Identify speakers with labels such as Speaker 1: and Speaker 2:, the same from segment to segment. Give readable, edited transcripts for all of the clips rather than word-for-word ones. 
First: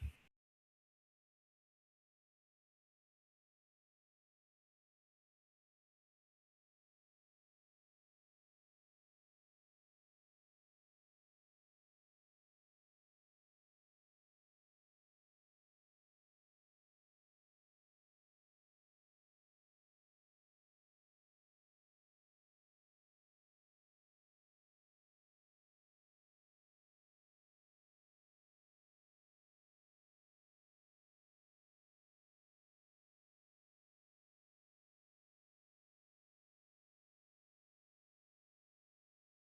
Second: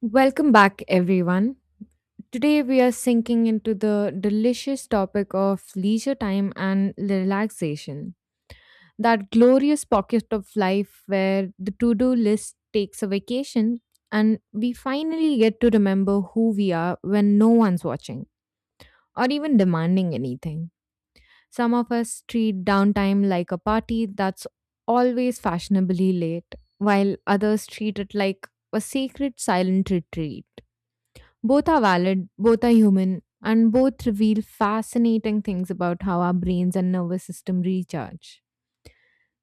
Speaker 1: Welcome back, everyone. Today, we are sinking into the delicious topic of leisure time and relaxation. That glorious pocket of life where the to do list takes a vacation and we finally get to remember who we are when no one's watching or even demanding anything. Some of us treat downtime like a party that's always fashionably late, while others treat it like a sacred silent retreat. Both are valid, both are human, and both reveal fascinating things about how our brains and nervous system recharge.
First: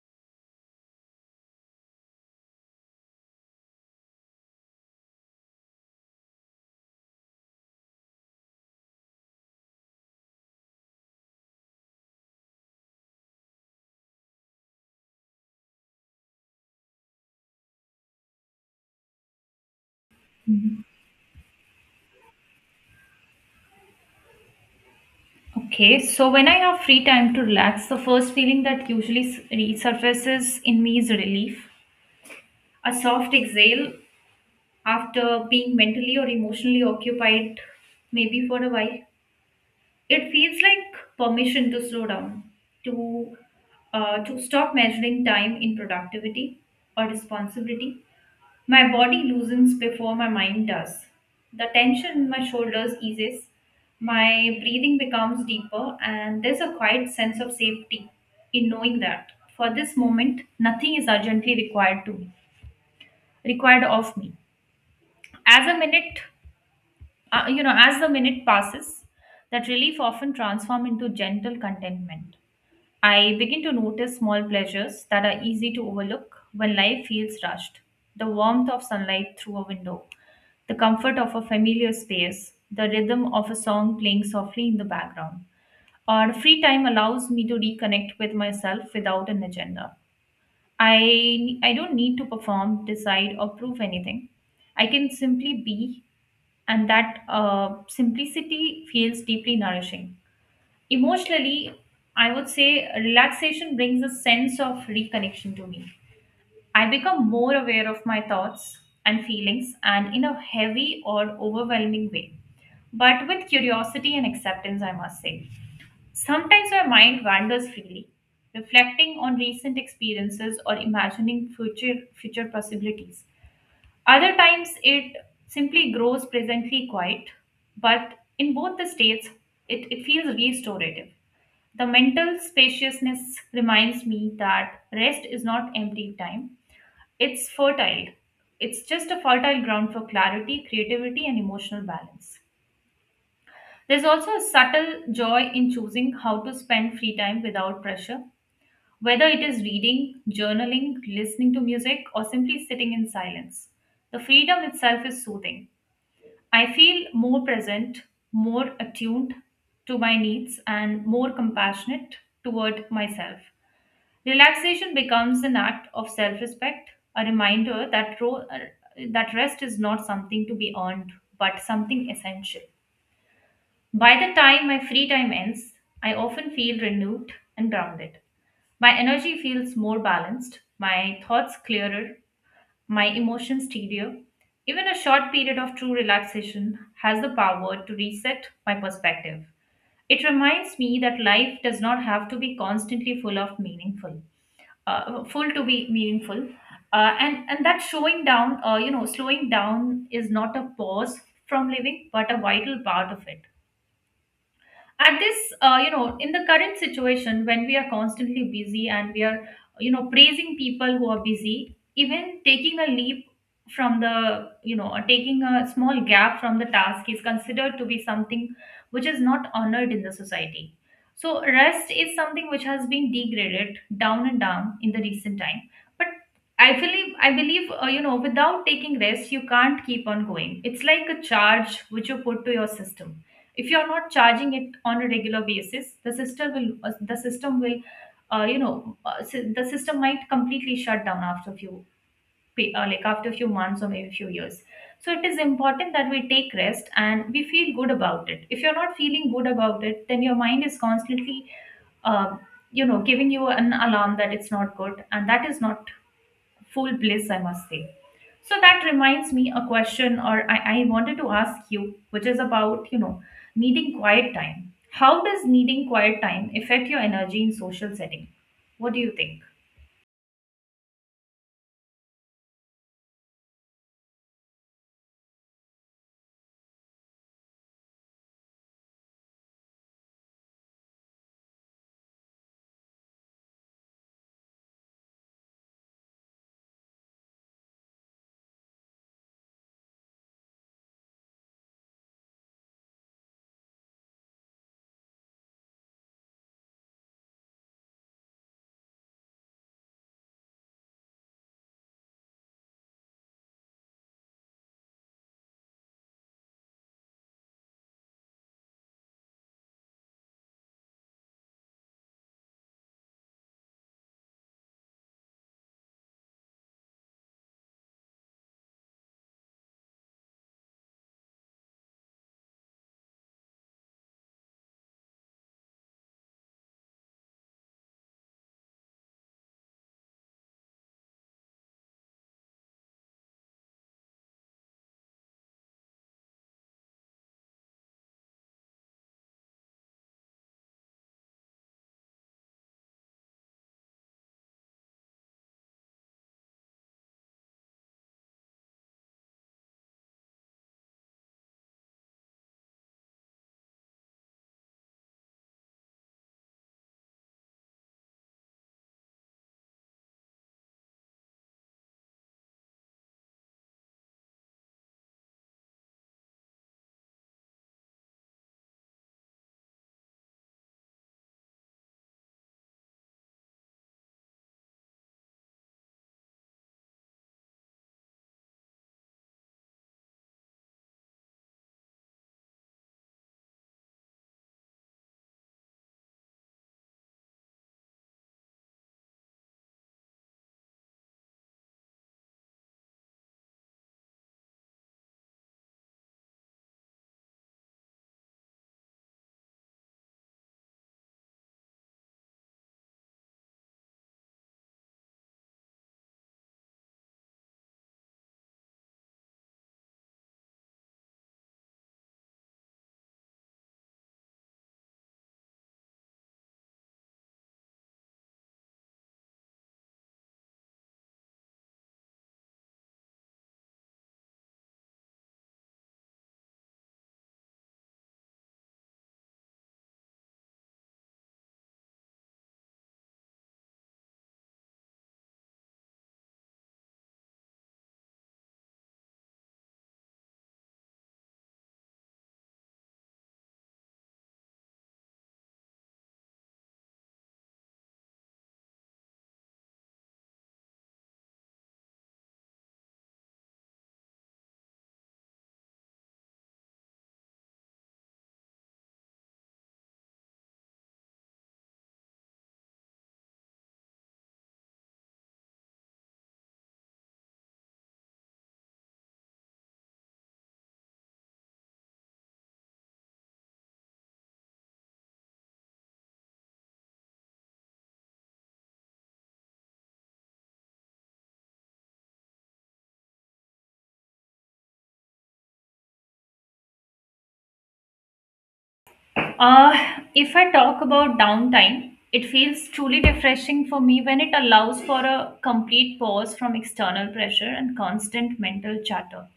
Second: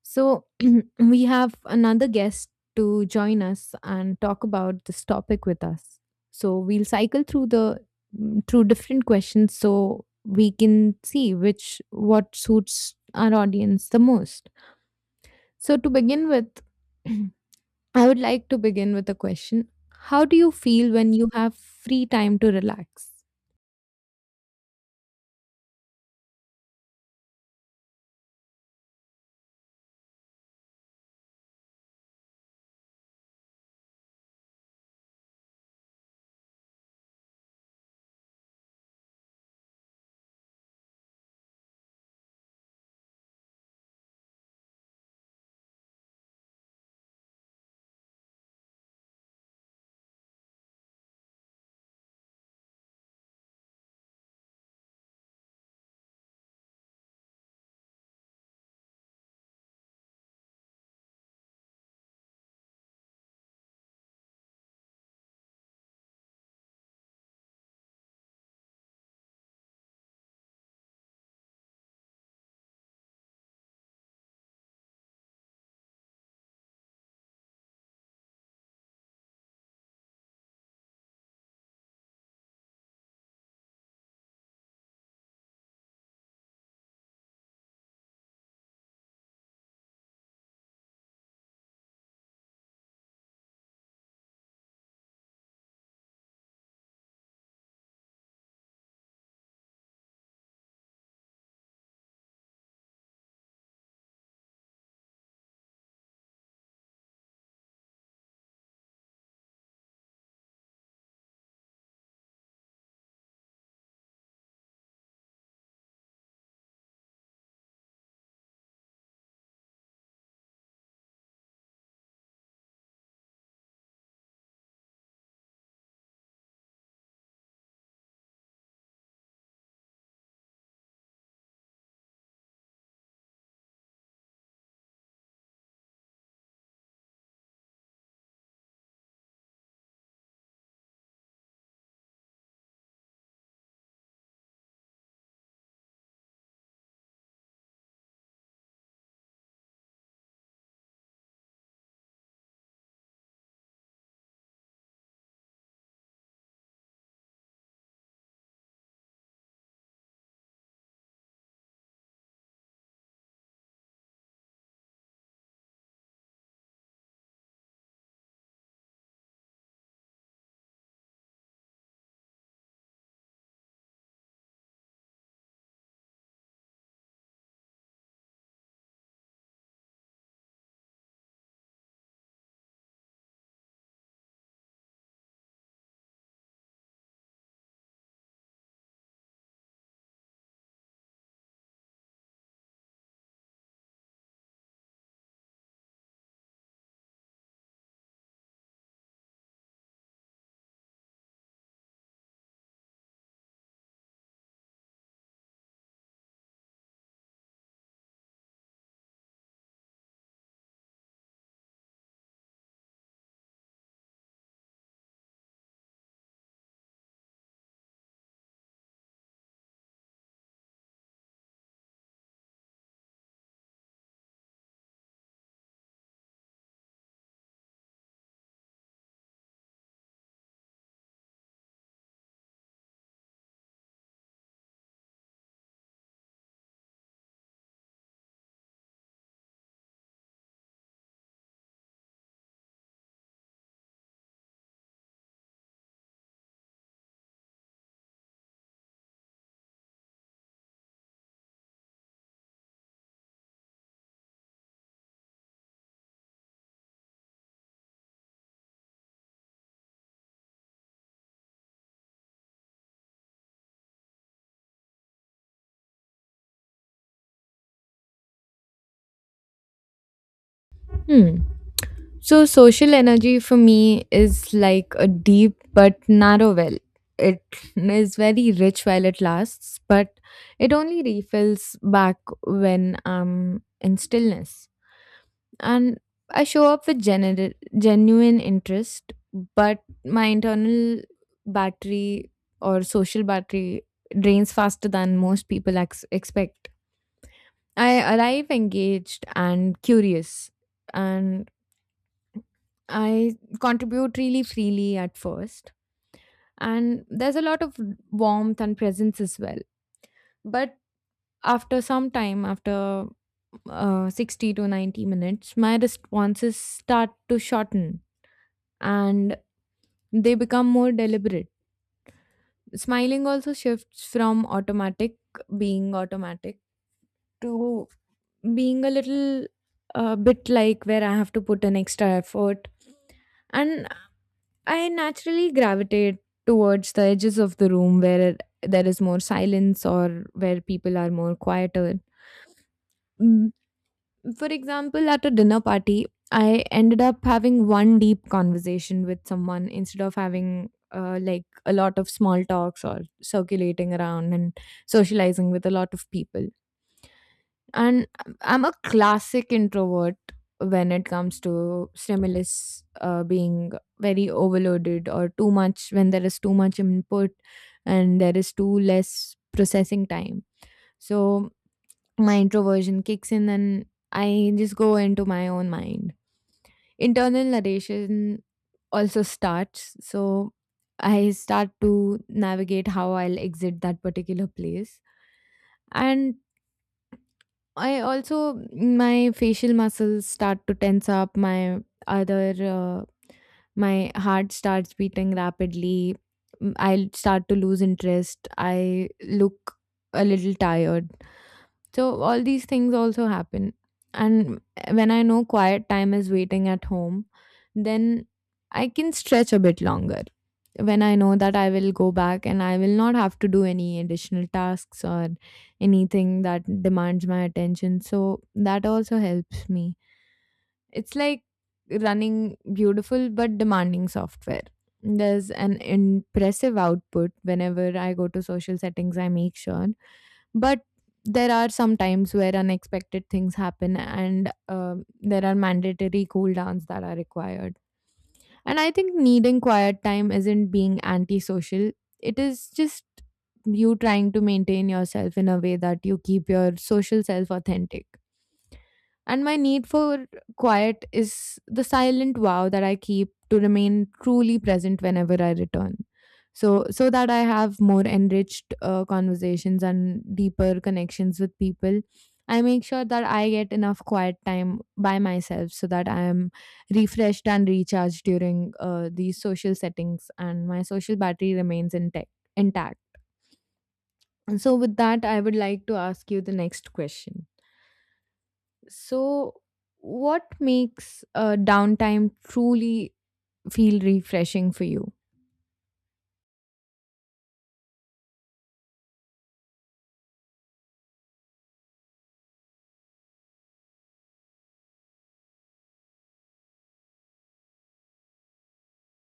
Speaker 1: So, we have another guest to join us and talk about this topic with us. So, we'll cycle through the mm, through different questions so we can see which what suits our audience the most. So, to begin with, I would like to begin with a question. How do you feel when you have free time to relax?
Speaker 2: Okay, so when I have free time to relax, the first feeling that usually resurfaces in me is relief. A soft exhale after being mentally or emotionally occupied, maybe for a while. It feels like permission to slow down, to to stop measuring time in productivity or responsibility. My body loosens before my mind does. The tension in my shoulders eases. My breathing becomes deeper, and there's a quiet sense of safety in knowing that for this moment, nothing is urgently required of me. As a minute, you know, as the minute passes, that relief often transforms into gentle contentment. I begin to notice small pleasures that are easy to overlook when life feels rushed. The warmth of sunlight through a window, the comfort of a familiar space, the rhythm of a song playing softly in the background. Our free time allows me to reconnect with myself without an agenda. I don't need to perform, decide or prove anything. I can simply be, and that simplicity feels deeply nourishing. Emotionally, I would say relaxation brings a sense of reconnection to me. I become more aware of my thoughts and feelings, and in a heavy or overwhelming way, but with curiosity and acceptance, I must say. Sometimes my mind wanders freely, reflecting on recent experiences or imagining future possibilities. Other times it simply grows presently quiet, but in both the states it feels restorative. The mental spaciousness reminds me that rest is not empty time, it's fertile. It's just a fertile ground for clarity, creativity, and emotional balance. There's also a subtle joy in choosing how to spend free time without pressure, whether it is reading, journaling, listening to music, or simply sitting in silence. The freedom itself is soothing. I feel more present, more attuned to my needs, and more compassionate toward myself. Relaxation becomes an act of self respect, a reminder that, that rest is not something to be earned, but something essential. By the time my free time ends, I often feel renewed and grounded. My energy feels more balanced, my thoughts clearer, my emotions steadier. Even a short period of true relaxation has the power to reset my perspective. It reminds me that life does not have to be constantly full to be meaningful, and that showing down you know, slowing down is not a pause from living but a vital part of it. At this, you know, in the current situation when we are constantly busy, and we are, you know, praising people who are busy, even taking a leap from the, you know, or taking a small gap from the task is considered to be something which is not honored in the society. So rest is something which has been degraded down and down in the recent time. But I believe, you know, without taking rest you can't keep on going. It's like a charge which you put to your system. If you're not charging it on a regular basis, the system will, you know, the system might completely shut down after a few like after a few months or maybe a few years. So it is important that we take rest and we feel good about it. If you're not feeling good about it, then your mind is constantly, um, you know, giving you an alarm that it's not good, and that is not full bliss, I must say. So that reminds me a question, or I wanted to ask you, which is about, you know, needing quiet time. How does needing quiet time affect your energy in social setting? What do you think?
Speaker 1: Hmm. So, social energy for me is like a deep but narrow well. It is very rich while it lasts, but it only refills back when I'm in stillness. And I show up with genuine interest, but my internal battery or social battery drains faster than most people expect. I arrive engaged and curious, and I contribute really freely at first, and there's a lot of warmth and presence as well. But after some time, after 60 to 90 minutes, my responses start to shorten and they become more deliberate. Smiling also shifts from automatic, being automatic, to being a little bit like where I have to put an extra effort. And I naturally gravitate towards the edges of the room where there is more silence or where people are more quieter. Mm, for example, at a dinner party, I ended up having one deep conversation with someone instead of having like a lot of small talks or circulating around and socializing with a lot of people. And I'm a classic introvert when it comes to stimulus, being very overloaded or too much when there is too much input and there is too less processing time. So my introversion kicks in and I just go into my own mind. Internal narration also starts, so I start to navigate how I'll exit that particular place. And I also, my facial muscles start to tense up. My other my heart starts beating rapidly. I'll start to lose interest. I look a little tired. So all these things also happen. And when I know quiet time is waiting at home, then I can stretch a bit longer. When I know that I will go back and I will not have to do any additional tasks or anything that demands my attention. So that also helps me. It's like running beautiful but demanding software. There's an impressive output whenever I go to social settings, I make sure, but there are some times where unexpected things happen and there are mandatory cool downs that are required. And I think needing quiet time isn't being antisocial, it is just you trying to maintain yourself in a way that you keep your social self authentic. And my need for quiet is the silent vow that I keep to remain truly present whenever I return. So, so that I have more enriched conversations and deeper connections with people, I make sure that I get enough quiet time by myself so that I am refreshed and recharged during these social settings and my social battery remains intact. And so, with that, I would like to ask you the next question. So, what makes downtime truly feel refreshing for you?
Speaker 2: Uh, if I talk about downtime, it feels truly refreshing for me when it allows for a complete pause from external pressure and constant mental chatter.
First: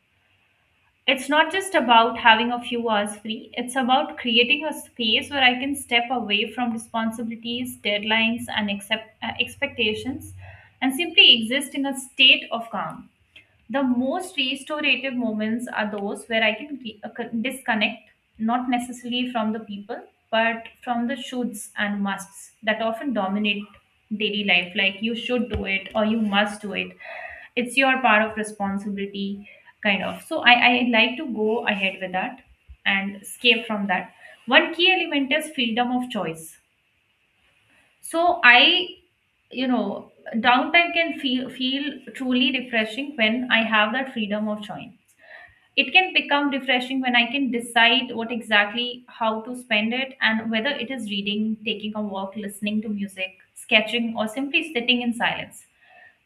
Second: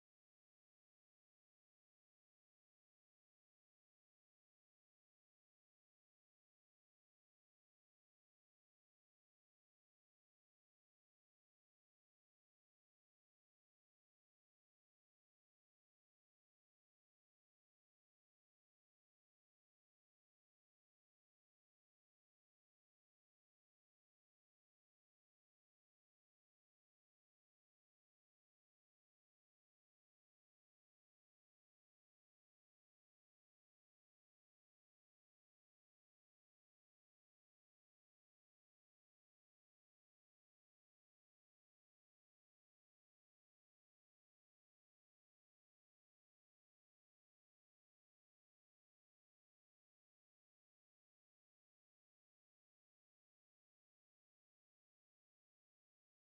Speaker 2: It's not just about having a few hours free, it's about creating a space where I can step away from responsibilities, deadlines, and accept, expectations and simply exist in a state of calm. The most restorative moments are those where I can disconnect, not necessarily from the people, but from the shoulds and musts that often dominate daily life. Like you should do it or you must do it. It's your part of responsibility, kind of. So I like to go ahead with that and escape from that. One key element is freedom of choice. So I, you know, downtime can feel truly refreshing when I have that freedom of choice. It can become refreshing when I can decide what exactly, how to spend it, and whether it is reading, taking a walk, listening to music, sketching, or simply sitting in silence.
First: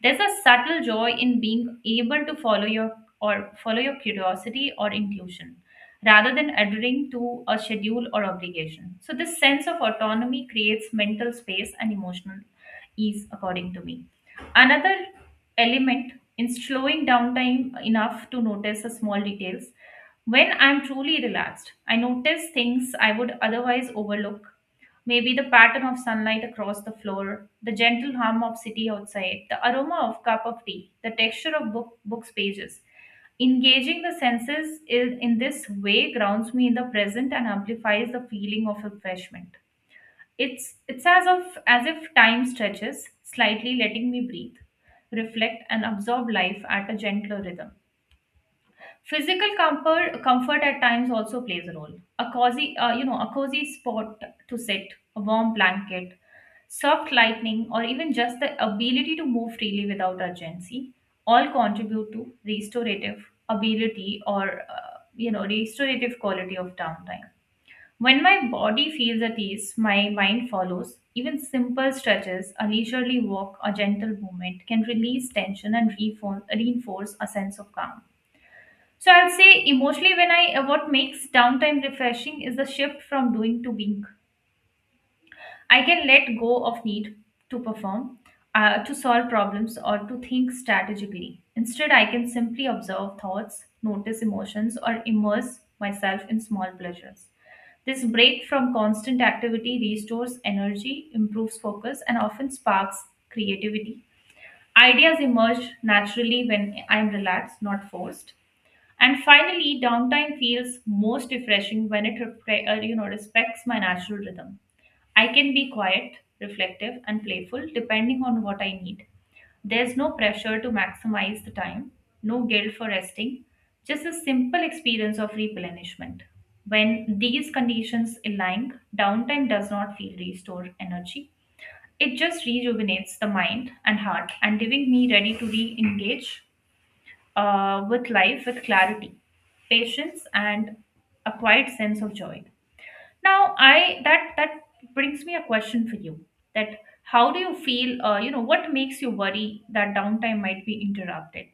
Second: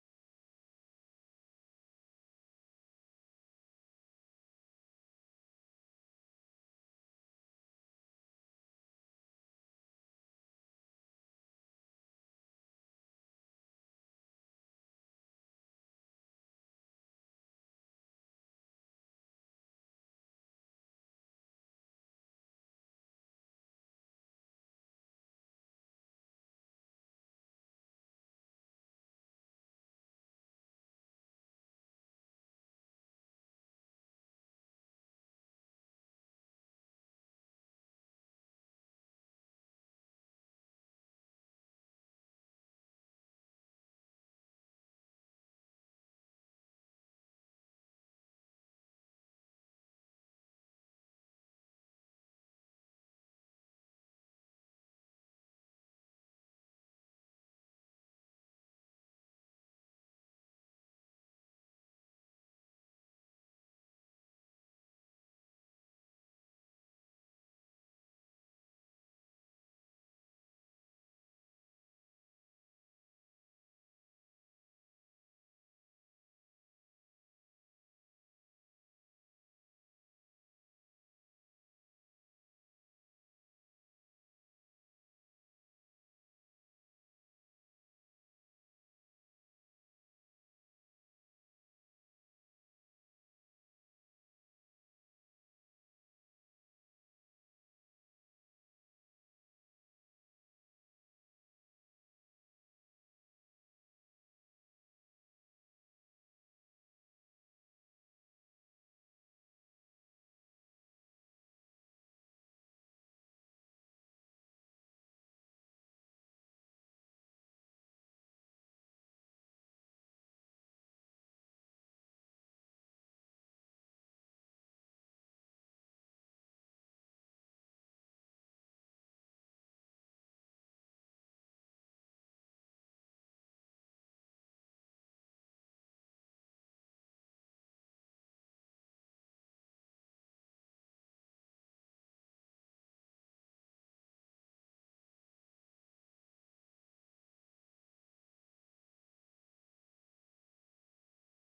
Speaker 2: There's a subtle joy in being able to follow your curiosity or intuition rather than adhering to a schedule or obligation. So this sense of autonomy creates mental space and emotional ease according to me. Another element in slowing down time enough to notice the small details. When I'm truly relaxed, I notice things I would otherwise overlook. Maybe the pattern of sunlight across the floor, the gentle hum of city outside, the aroma of cup of tea, the texture of book's pages. Engaging the senses in this way grounds me in the present and amplifies the feeling of refreshment. It's as of as if time stretches, slightly letting me breathe, reflect and absorb life at a gentler rhythm. Physical comfort at times also plays a role. A cozy, you know, a cozy spot to sit, a warm blanket, soft lighting, or even just the ability to move freely without urgency, all contribute to restorative ability, or you know, restorative quality of downtime. When my body feels at ease, my mind follows. Even simple stretches, a leisurely walk, a gentle movement can release tension and reinforce a sense of calm. So I'll say emotionally, when I what makes downtime refreshing is the shift from doing to being. I can let go of need to perform, to solve problems or to think strategically. Instead, I can simply observe thoughts, notice emotions or immerse myself in small pleasures. This break from constant activity restores energy, improves focus and often sparks creativity. Ideas emerge naturally when I'm relaxed, not forced. And finally, downtime feels most refreshing when it you know, respects my natural rhythm. I can be quiet, reflective, and playful depending on what I need. There's no pressure to maximize the time, no guilt for resting, just a simple experience of replenishment. When these conditions align, downtime does not feel restore energy. It just rejuvenates the mind and heart and leaving me ready to re engage with life with clarity, patience, and a quiet sense of joy. Now, I that that brings me a question for you. That how do you feel? You know, what makes you worry that downtime might be interrupted?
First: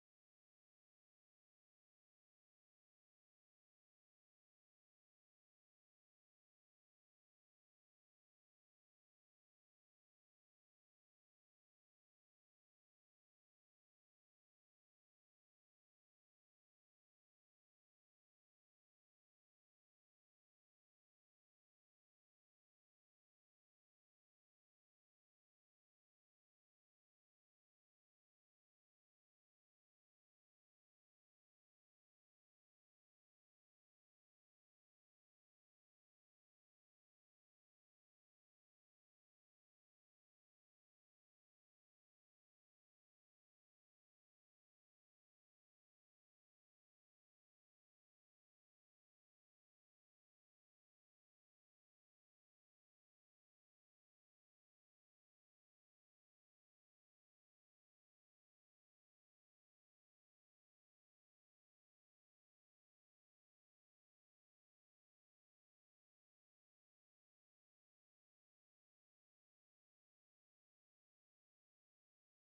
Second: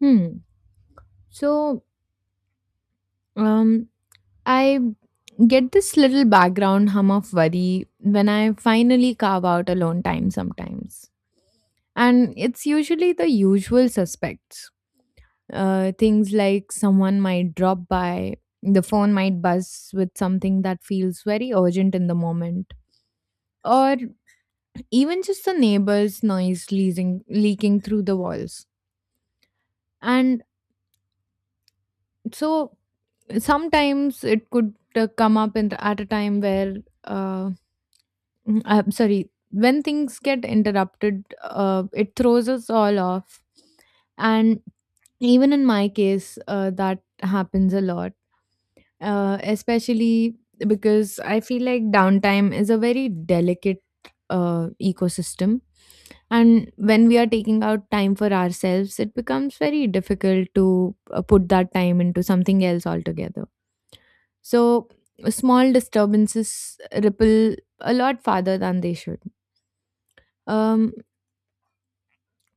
Speaker 1: Hmm. So, um, I get this little background hum of worry when I finally carve out alone time sometimes. And it's usually the usual suspects. Things like someone might drop by, the phone might buzz with something that feels very urgent in the moment, or even just the neighbors' noise leaking through the walls. And so sometimes it could come up in, at a time where, uh, I'm sorry, when things get interrupted, it throws us all off. And even in my case, that happens a lot, especially because I feel like downtime is a very delicate ecosystem. And when we are taking out time for ourselves, it becomes very difficult to put that time into something else altogether. So, small disturbances ripple a lot farther than they should. Um,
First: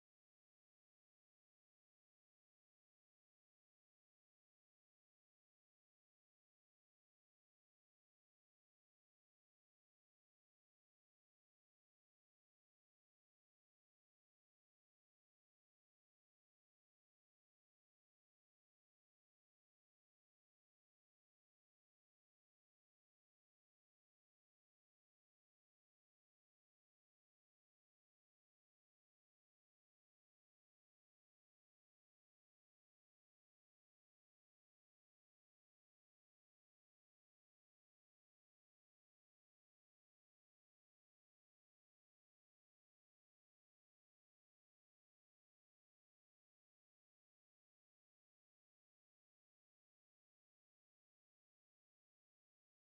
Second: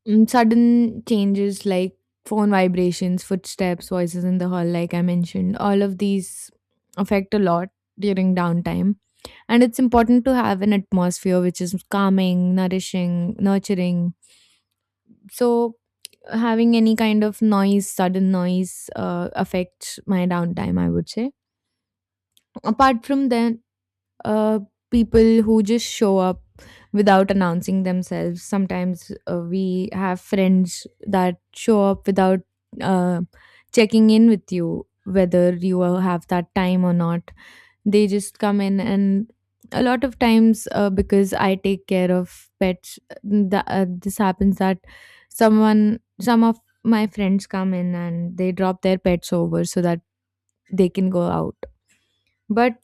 Speaker 1: Sudden changes like phone vibrations, footsteps, voices in the hall, like I mentioned, all of these affect a lot during downtime. And it's important to have an atmosphere which is calming, nourishing, nurturing. So having any kind of noise, sudden noise, affects my downtime, I would say. Apart from that, uh, people who just show up without announcing themselves. Sometimes we have friends that show up without uh, checking in with you whether you have that time or not. They just come in, and a lot of times, because I take care of pets, this happens that someone, some of my friends come in and they drop their pets over so that they can go out. But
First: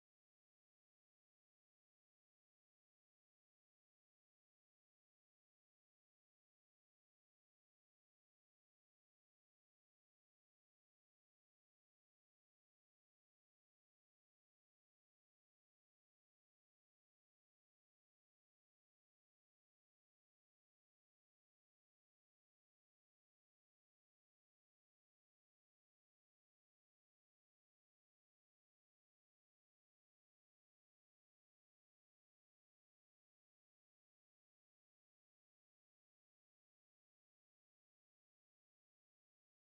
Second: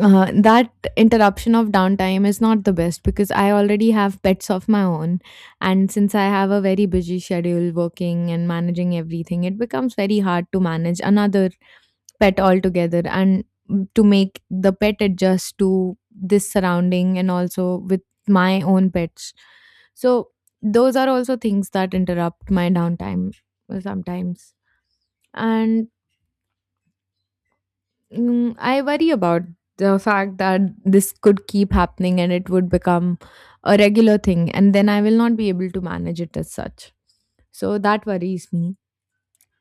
Speaker 1: that interruption of downtime is not the best because I already have pets of my own. And since I have a very busy schedule working and managing everything, it becomes very hard to manage another pet altogether and to make the pet adjust to this surrounding and also with my own pets. So those are also things that interrupt my downtime sometimes. And I worry about the fact that this could keep happening and it would become a regular thing and then I will not be able to manage it as such. So that worries me.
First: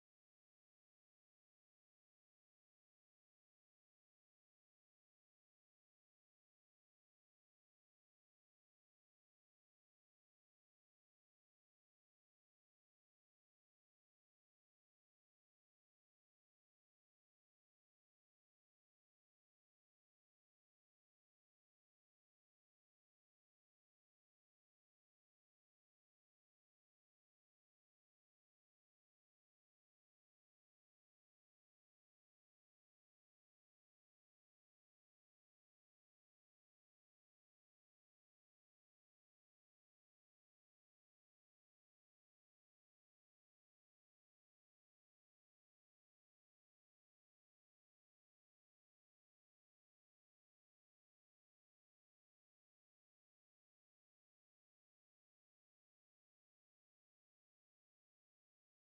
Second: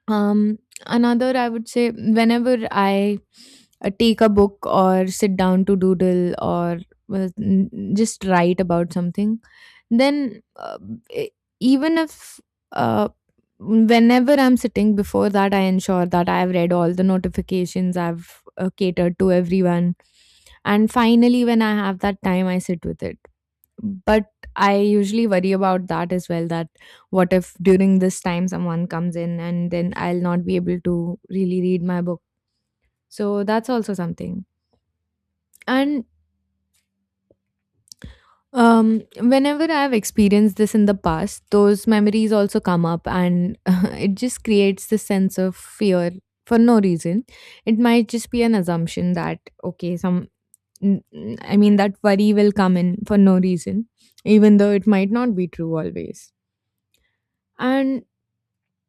Speaker 1: Um, Another, I would say, whenever I take a book or sit down to doodle or uh, n- just write about something, then e- even if, uh, whenever I'm sitting before that, I ensure that I've read all the notifications, I've catered to everyone. And finally, when I have that time, I sit with it, but I usually worry about that as well, that what if during this time someone comes in and then I'll not be able to really read my book. So that's also something. And whenever I've experienced this in the past, those memories also come up and it just creates this sense of fear for no reason. It might just be an assumption that, okay, I mean, that worry will come in for no reason, even though it might not be true always. And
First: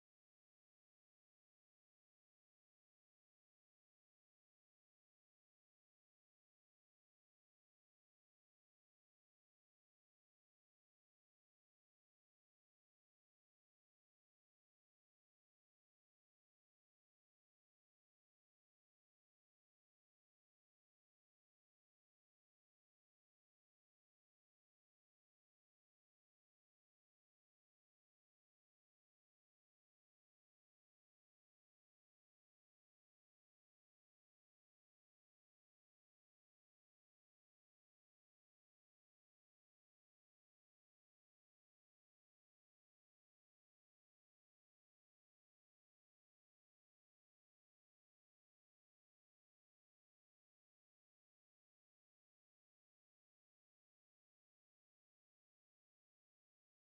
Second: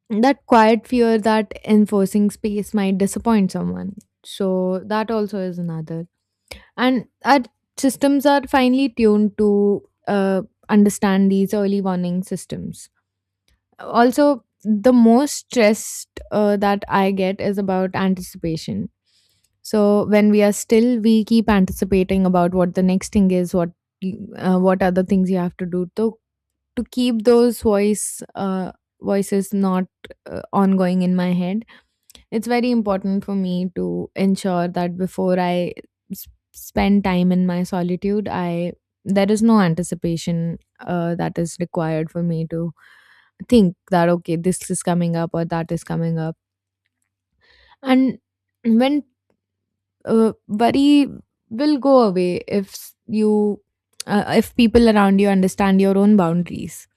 Speaker 1: that quiet fear that enforcing space might disappoint someone. So that also is another. And our systems are finely tuned to uh, understand these early warning systems. Also, the most stressed that I get is about anticipation. So when we are still, we keep anticipating about what the next thing is, what what other things you have to do, to keep those voices not ongoing in my head. It's very important for me to ensure that before I s- spend time in my solitude, I there is no anticipation that is required for me to think that, okay, this is coming up or that is coming up. And when, worry will go away if, you, if people around you understand your own boundaries.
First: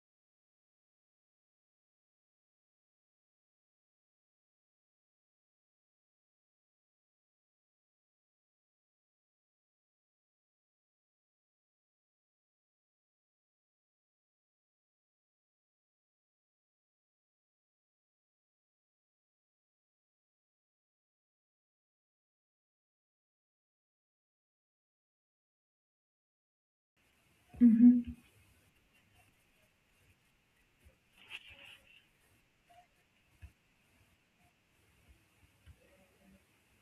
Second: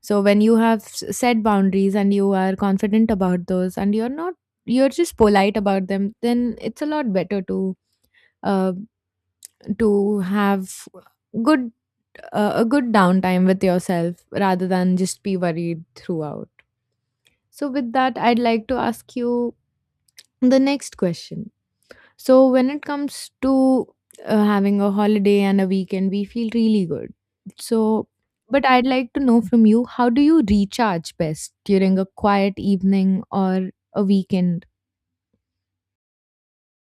Speaker 1: So when you have set boundaries and you are confident about those and you're not you're just polite about them, then it's a lot better to, uh, to have good, a good downtime with yourself rather than just be worried throughout. So with that, I'd like to ask you the next question. So when it comes to having a holiday and a weekend, we feel really good. So,
Speaker 2: Hmm.
Speaker 1: but I'd like to know from you, how do you recharge best during a quiet evening or a weekend?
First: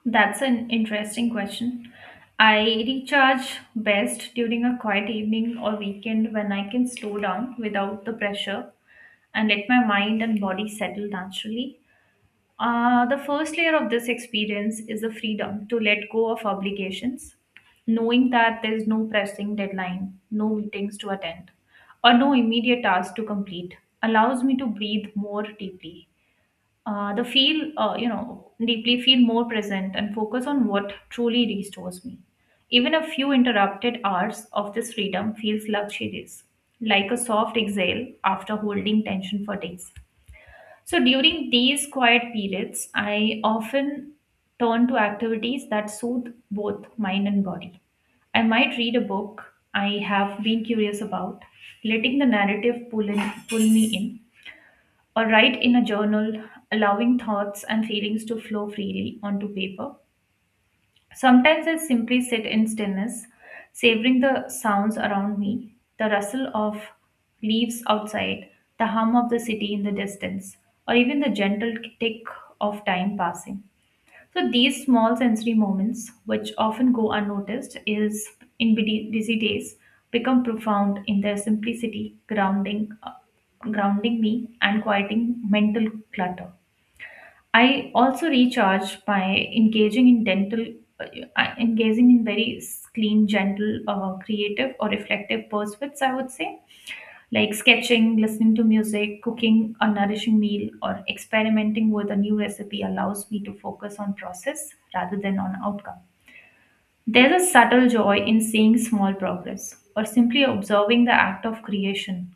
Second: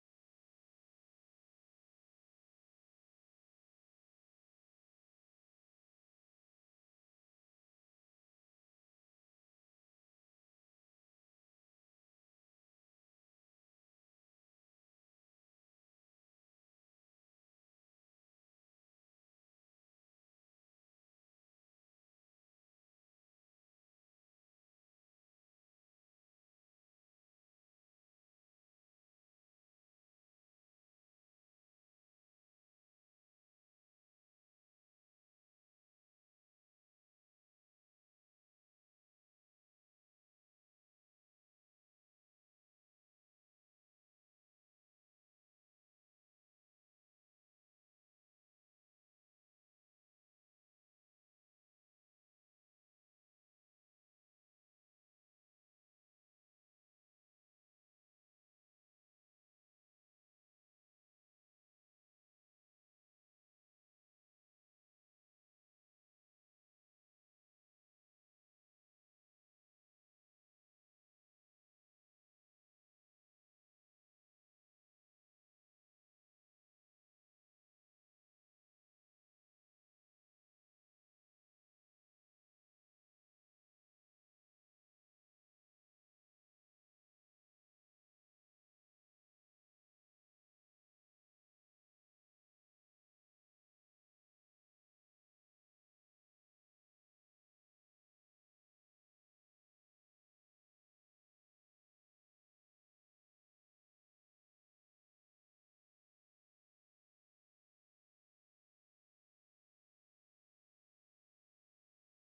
Speaker 2: That's an interesting question. I recharge best during a quiet evening or weekend when I can slow down without the pressure and let my mind and body settle naturally. The first layer of this experience is the freedom to let go of obligations, knowing that there is no pressing deadline, no meetings to attend, or no immediate task to complete, allows me to breathe more deeply. You know, deeply feel more present and focus on what truly restores me. Even a few interrupted hours of this freedom feels luxurious, like a soft exhale after holding tension for days. So during these quiet periods, I often turn to activities that soothe both mind and body. I might read a book I have been curious about, letting the narrative pull, in, pull me in, or write in a journal, allowing thoughts and feelings to flow freely onto paper. Sometimes I simply sit in stillness, savoring the sounds around me, the rustle of leaves outside, the hum of the city in the distance, or even the gentle tick of time passing. So these small sensory moments, which often go unnoticed, is in busy days, become profound in their simplicity, grounding me and quieting mental clutter. I also recharge by uh, engaging in very clean, gentle, creative, or reflective pursuits, I would say, like sketching, listening to music, cooking a nourishing meal, or experimenting with a new recipe allows me to focus on process rather than on outcome. There's a subtle joy in seeing small progress or simply observing the act of creation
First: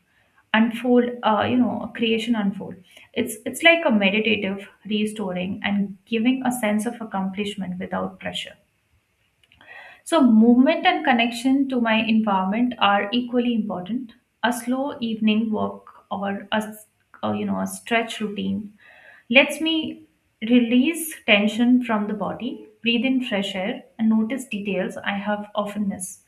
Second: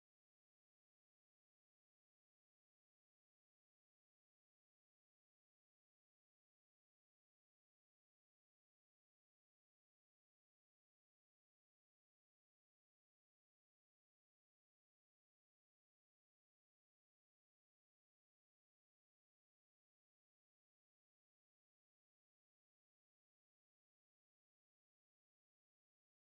Speaker 2: unfold, you know, creation unfold. It's like a meditative restoring and giving a sense of accomplishment without pressure. So, movement and connection to my environment are equally important. A slow evening walk or a, s- or, you know a stretch routine lets me release tension from the body, breathe in fresh air, and notice details I have often missed.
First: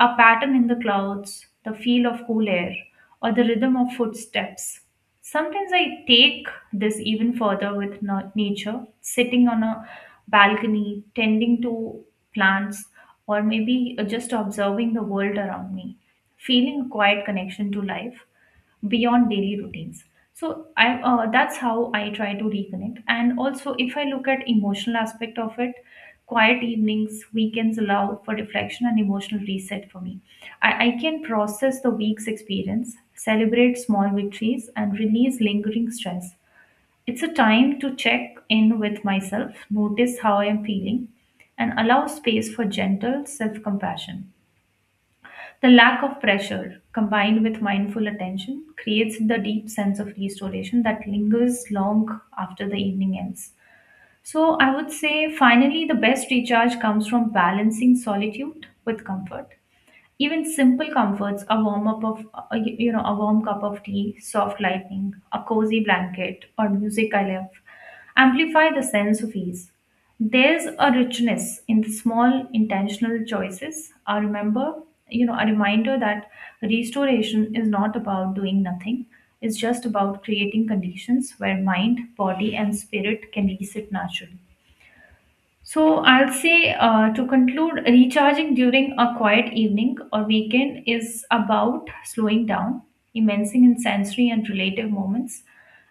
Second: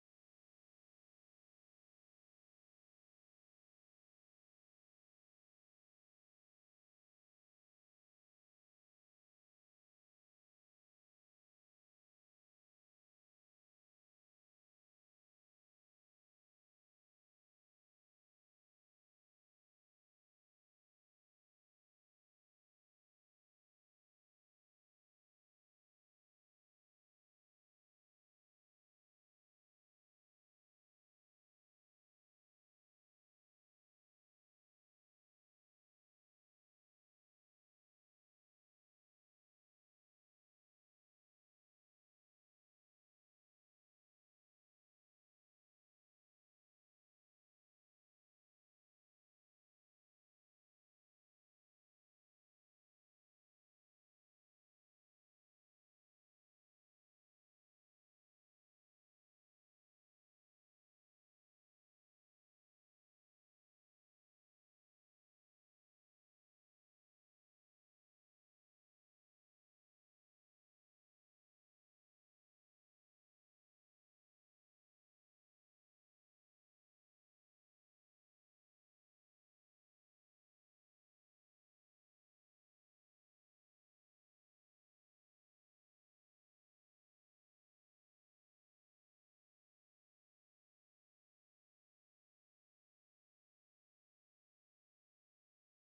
Speaker 2: A pattern in the clouds, the feel of cool air, or the rhythm of footsteps. Sometimes I take this even further with nature, sitting on a balcony, tending to plants, or maybe just observing the world around me, feeling a quiet connection to life beyond daily routines. So I that's how I try to reconnect. And also, if I look at emotional aspect of it, quiet evenings weekends allow for reflection and emotional reset for me. I can process the week's experience, celebrate small victories, and release lingering stress. It's a time to check in with myself, notice how I am feeling, and allow space for gentle self compassion. The lack of pressure, combined with mindful attention, creates the deep sense of restoration that lingers long after the evening ends. So, I would say finally, the best recharge comes from balancing solitude with comfort. Even simple comforts, a warm cup of tea, soft lighting, a cozy blanket, or music I love, amplify the sense of ease. There's a richness in the small intentional choices I remember, a reminder that restoration is not about doing nothing. It's just about creating conditions where mind, body, and spirit can reset naturally. So I'll say, to conclude, recharging during a quiet evening or weekend is about slowing down, immersing in sensory and relative moments,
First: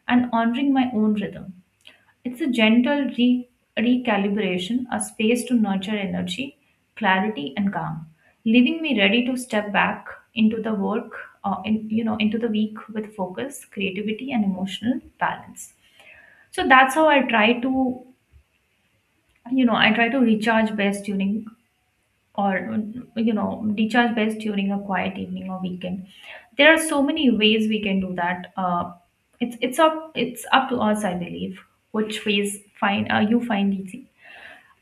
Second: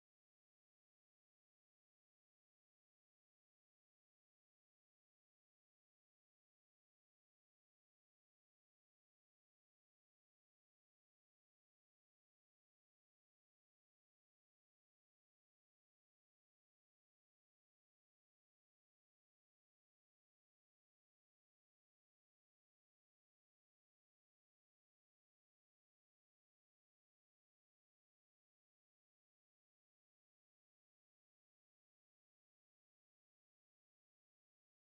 Speaker 2: and honoring my own rhythm. It's a gentle recalibration, a space to nurture energy, clarity, and calm, leaving me ready to step back into the work, into the week with focus, creativity, and emotional balance. So that's how I try to, you know I try to recharge best during, or you know recharge best during a quiet evening or weekend. There are so many ways we can do that. It's up to us, I believe, which ways find you find easy.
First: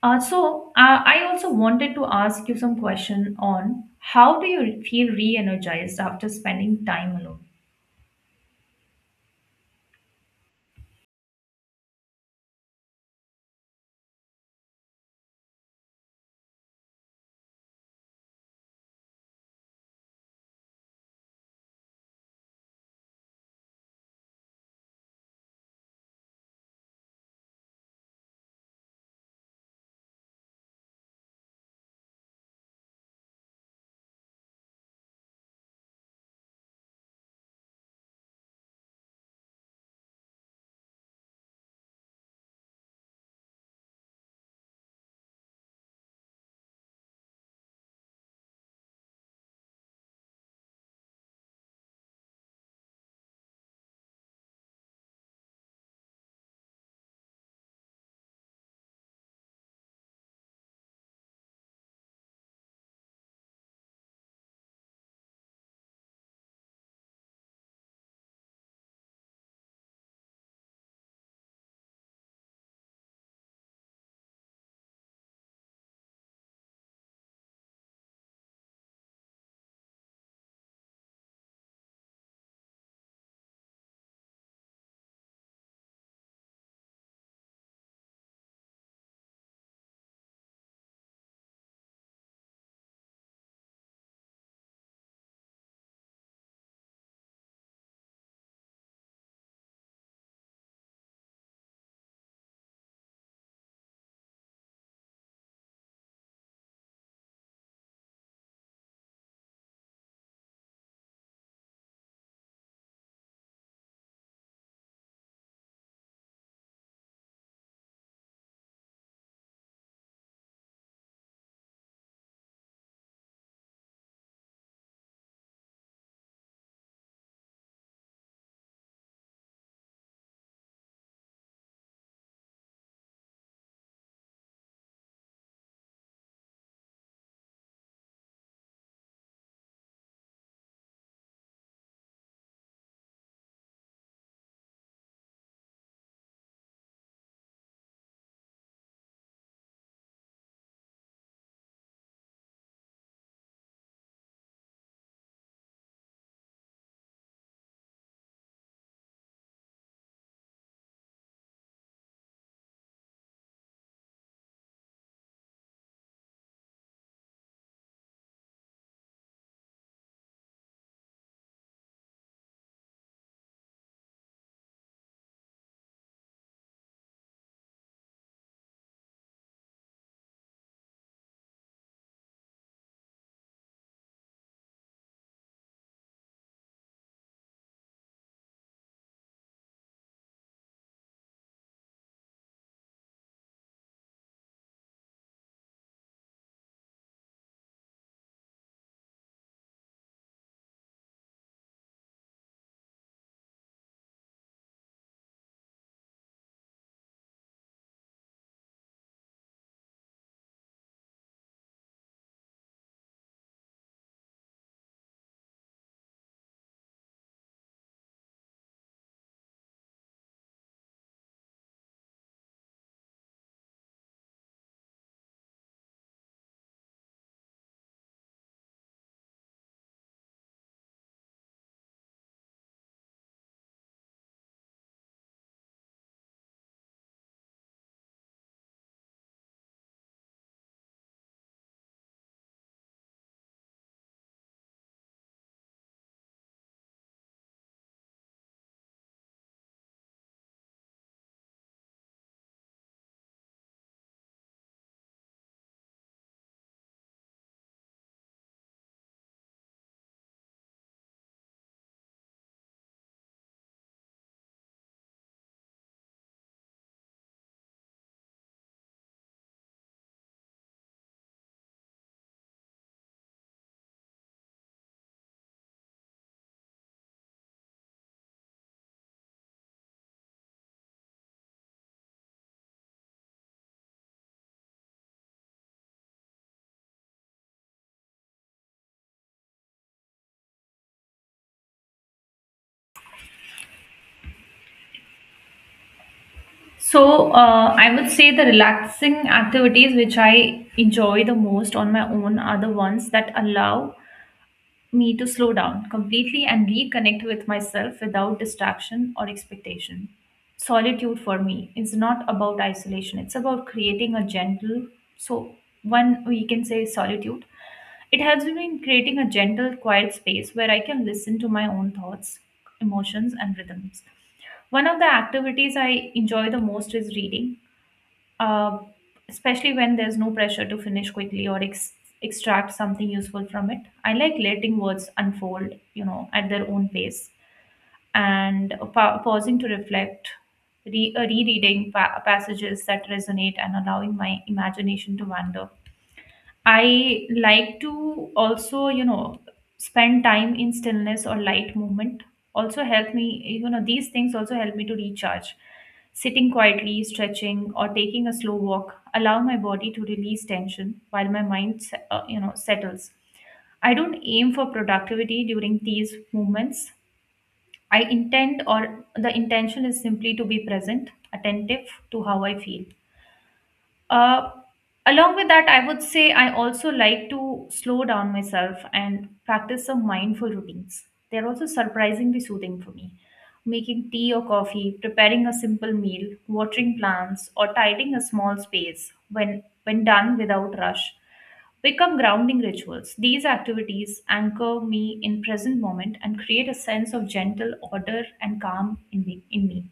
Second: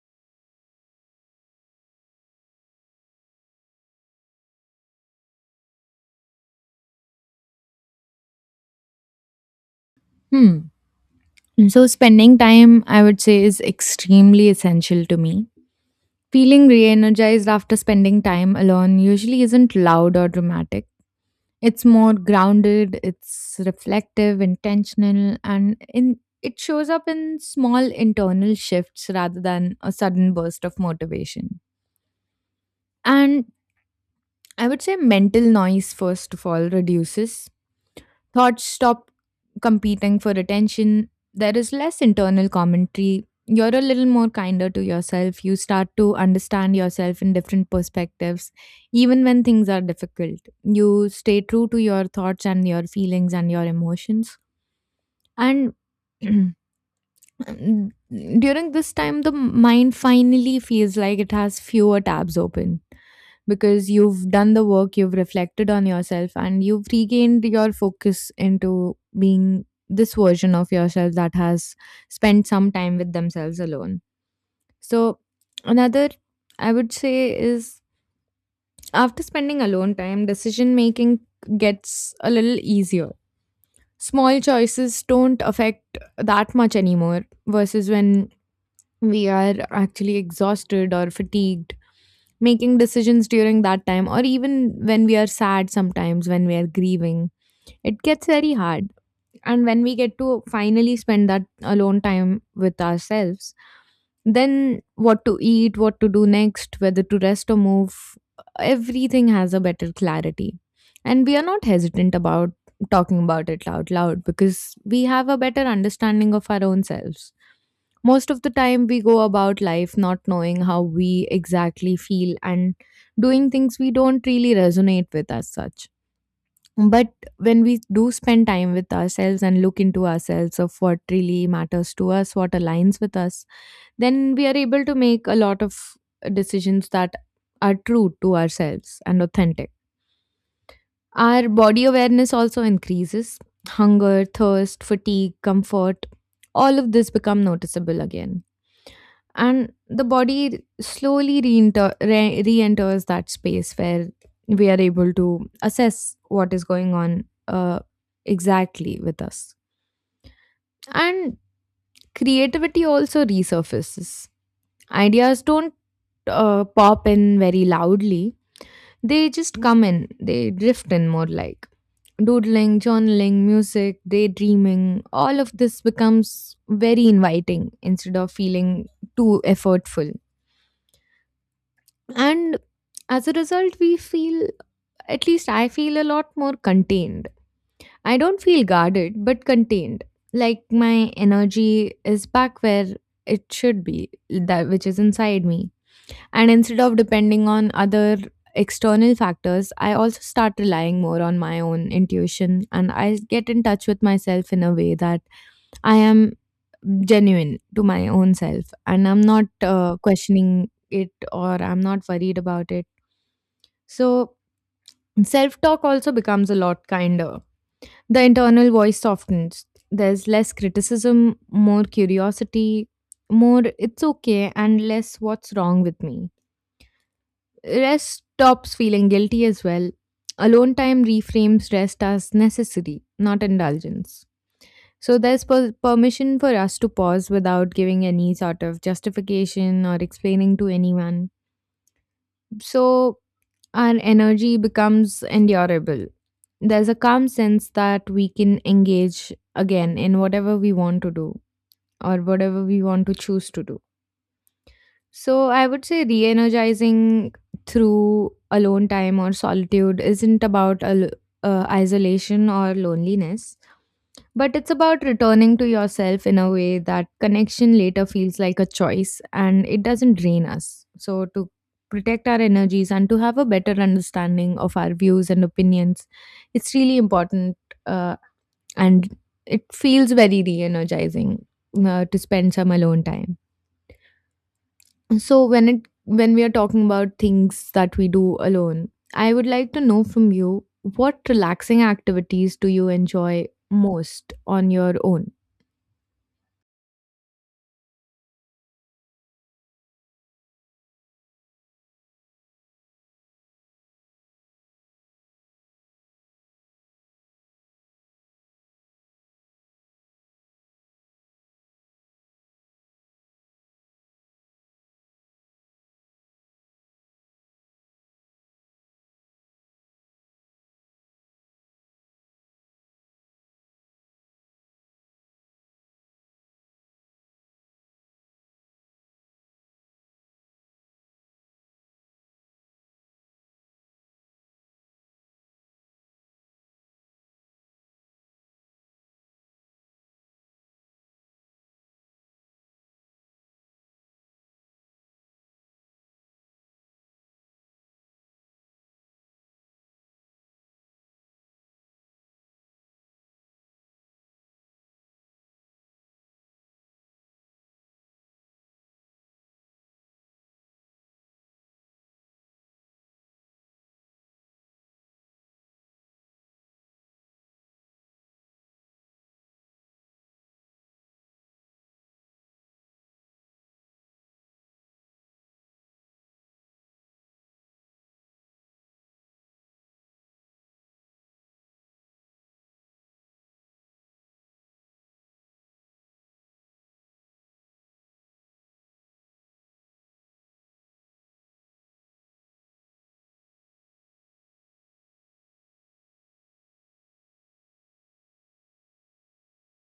Speaker 2: I also wanted to ask you some question on, how do you feel re-energized after spending time alone?
Speaker 1: Hmm. So, spending time, I would say, is extremely essential to me. Feeling re energized after spending time alone usually isn't loud or dramatic. It's more grounded, it's reflective, intentional, and in it shows up in small internal shifts rather than a sudden burst of motivation. And I would say mental noise, first of all, reduces. Thoughts stop competing for attention. There is less internal commentary. You're a little more kinder to yourself. You start to understand yourself in different perspectives, even when things are difficult. You stay true to your thoughts and your feelings and your emotions. And And during this time, the mind finally feels like it has fewer tabs open because you've done the work, you've reflected on yourself, and you've regained your focus into being this version of yourself that has spent some time with themselves alone. So, another I would say is, after spending alone time, decision making gets a little easier. Small choices don't affect that much anymore versus when we are actually exhausted or fatigued making decisions during that time, or even when we are sad, sometimes when we are grieving, it gets very hard. And when we get to finally spend that alone time with ourselves, then what to eat, what to do next, whether to rest or move, everything has a better clarity, and we are not hesitant about talking about it out loud because we have a better understanding of our own selves. Most of the time, we go about life not knowing how we exactly feel and doing things we don't really resonate with as such. But when we do spend time with ourselves and look into ourselves of what really matters to us, what aligns with us, then we are able to make a lot of decisions that are true to ourselves and authentic. Our body awareness also increases. Hunger, thirst, fatigue, comfort, all of this become noticeable again, and the body slowly re-enters that space where we are able to assess what is going on, exactly with us. And creativity also resurfaces. Ideas don't pop in very loudly, they just come in, they drift in. More like doodling, journaling, music, daydreaming, all of this becomes very inviting instead of feeling too effortful. And as a result, we feel, at least I feel, a lot more contained. I don't feel guarded, but contained. Like my energy is back where it should be, that which is inside me. And instead of depending on other external factors, I also start relying more on my own intuition, and I get in touch with myself in a way that I am genuine to my own self and I'm not questioning it or I'm not worried about it. So self talk also becomes a lot kinder. The internal voice softens. There's less criticism, more curiosity, more it's okay, and less what's wrong with me. Rest stops feeling guilty as well. Alone time reframes rest as necessary, not indulgence. So there's permission for us to pause without giving any sort of justification or explaining to anyone. So our energy becomes endurable. There's a calm sense that we can engage again in whatever we want to do or whatever we want to choose to do. So, I would say re energizing through alone time or solitude isn't about isolation or loneliness. But it's about returning to yourself in a way that connection later feels like a choice and it doesn't drain us. So, to protect our energies and to have a better understanding of our views and opinions, it's really important, uh, and it feels very re energizing to spend some alone time. So, when we are talking about things that we do alone, I would like to know from you, what relaxing activities do you enjoy most on your own?
Speaker 2: So, I would say the relaxing activities which I enjoy the most on my own are the ones that allow me to slow down completely and reconnect with myself without distraction or expectation. Solitude for me is not about isolation, it's about creating a gentle, so one we can say solitude. It helps me in creating a gentle, quiet space where I can listen to my own thoughts, emotions, and rhythms. One of the activities I enjoy the most is reading, uh, especially when there's no pressure to finish quickly or extract something useful from it. I like letting words unfold, you know, at their own pace, and pausing to reflect, rereading passages that resonate, and allowing my imagination to wander. I like to also, you know, spend time in stillness or light movement. Also help me, you know, these things also help me to recharge. Sitting quietly, stretching, or taking a slow walk allow my body to release tension while my mind, settles. I don't aim for productivity during these movements. I intend, or the intention is simply to be present, attentive to how I feel. Uh, Along with that, I would say I also like to slow down myself and practice some mindful routines. They're also surprisingly soothing for me. Making tea or coffee, preparing a simple meal, watering plants, or tidying a small space, when done without rush, become grounding rituals. These activities anchor me in present moment and create a sense of gentle order and calm in me. In me.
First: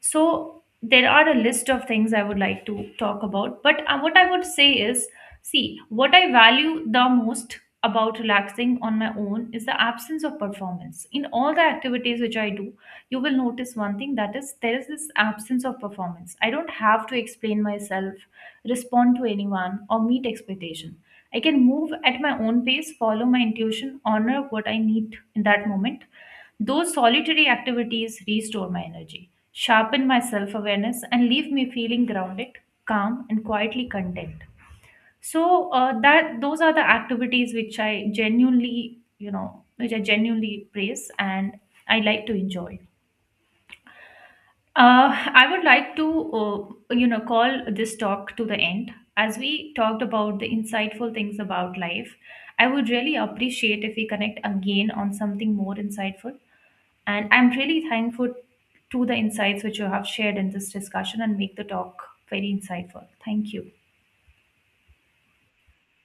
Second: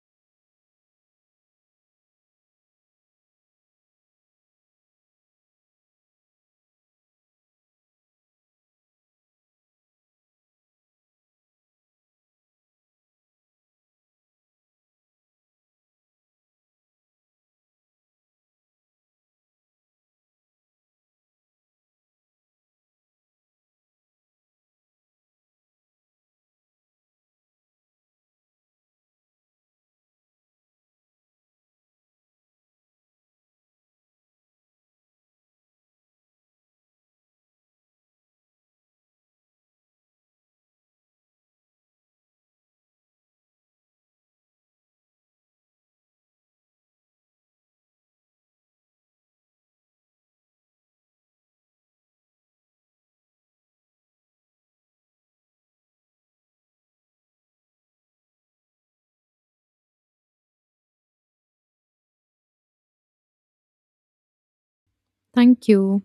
Speaker 2: So there are a list of things I would like to talk about, but what I would say is, see, what I value the most about relaxing on my own is the absence of performance. In all the activities which I do, you will notice one thing, that is, there is this absence of performance. I don't have to explain myself, respond to anyone, or meet expectation. I can move at my own pace, follow my intuition, honor what I need in that moment. Those solitary activities restore my energy, sharpen my self awareness, and leave me feeling grounded, calm, and quietly content. So that those are the activities which I genuinely, you know, which I genuinely praise and I like to enjoy. I would like to, call this talk to the end. As we talked about the insightful things about life, I would really appreciate if we connect again on something more insightful. And I'm really thankful to the insights which you have shared in this discussion and make the talk very insightful. Thank you.
Speaker 1: Thank you.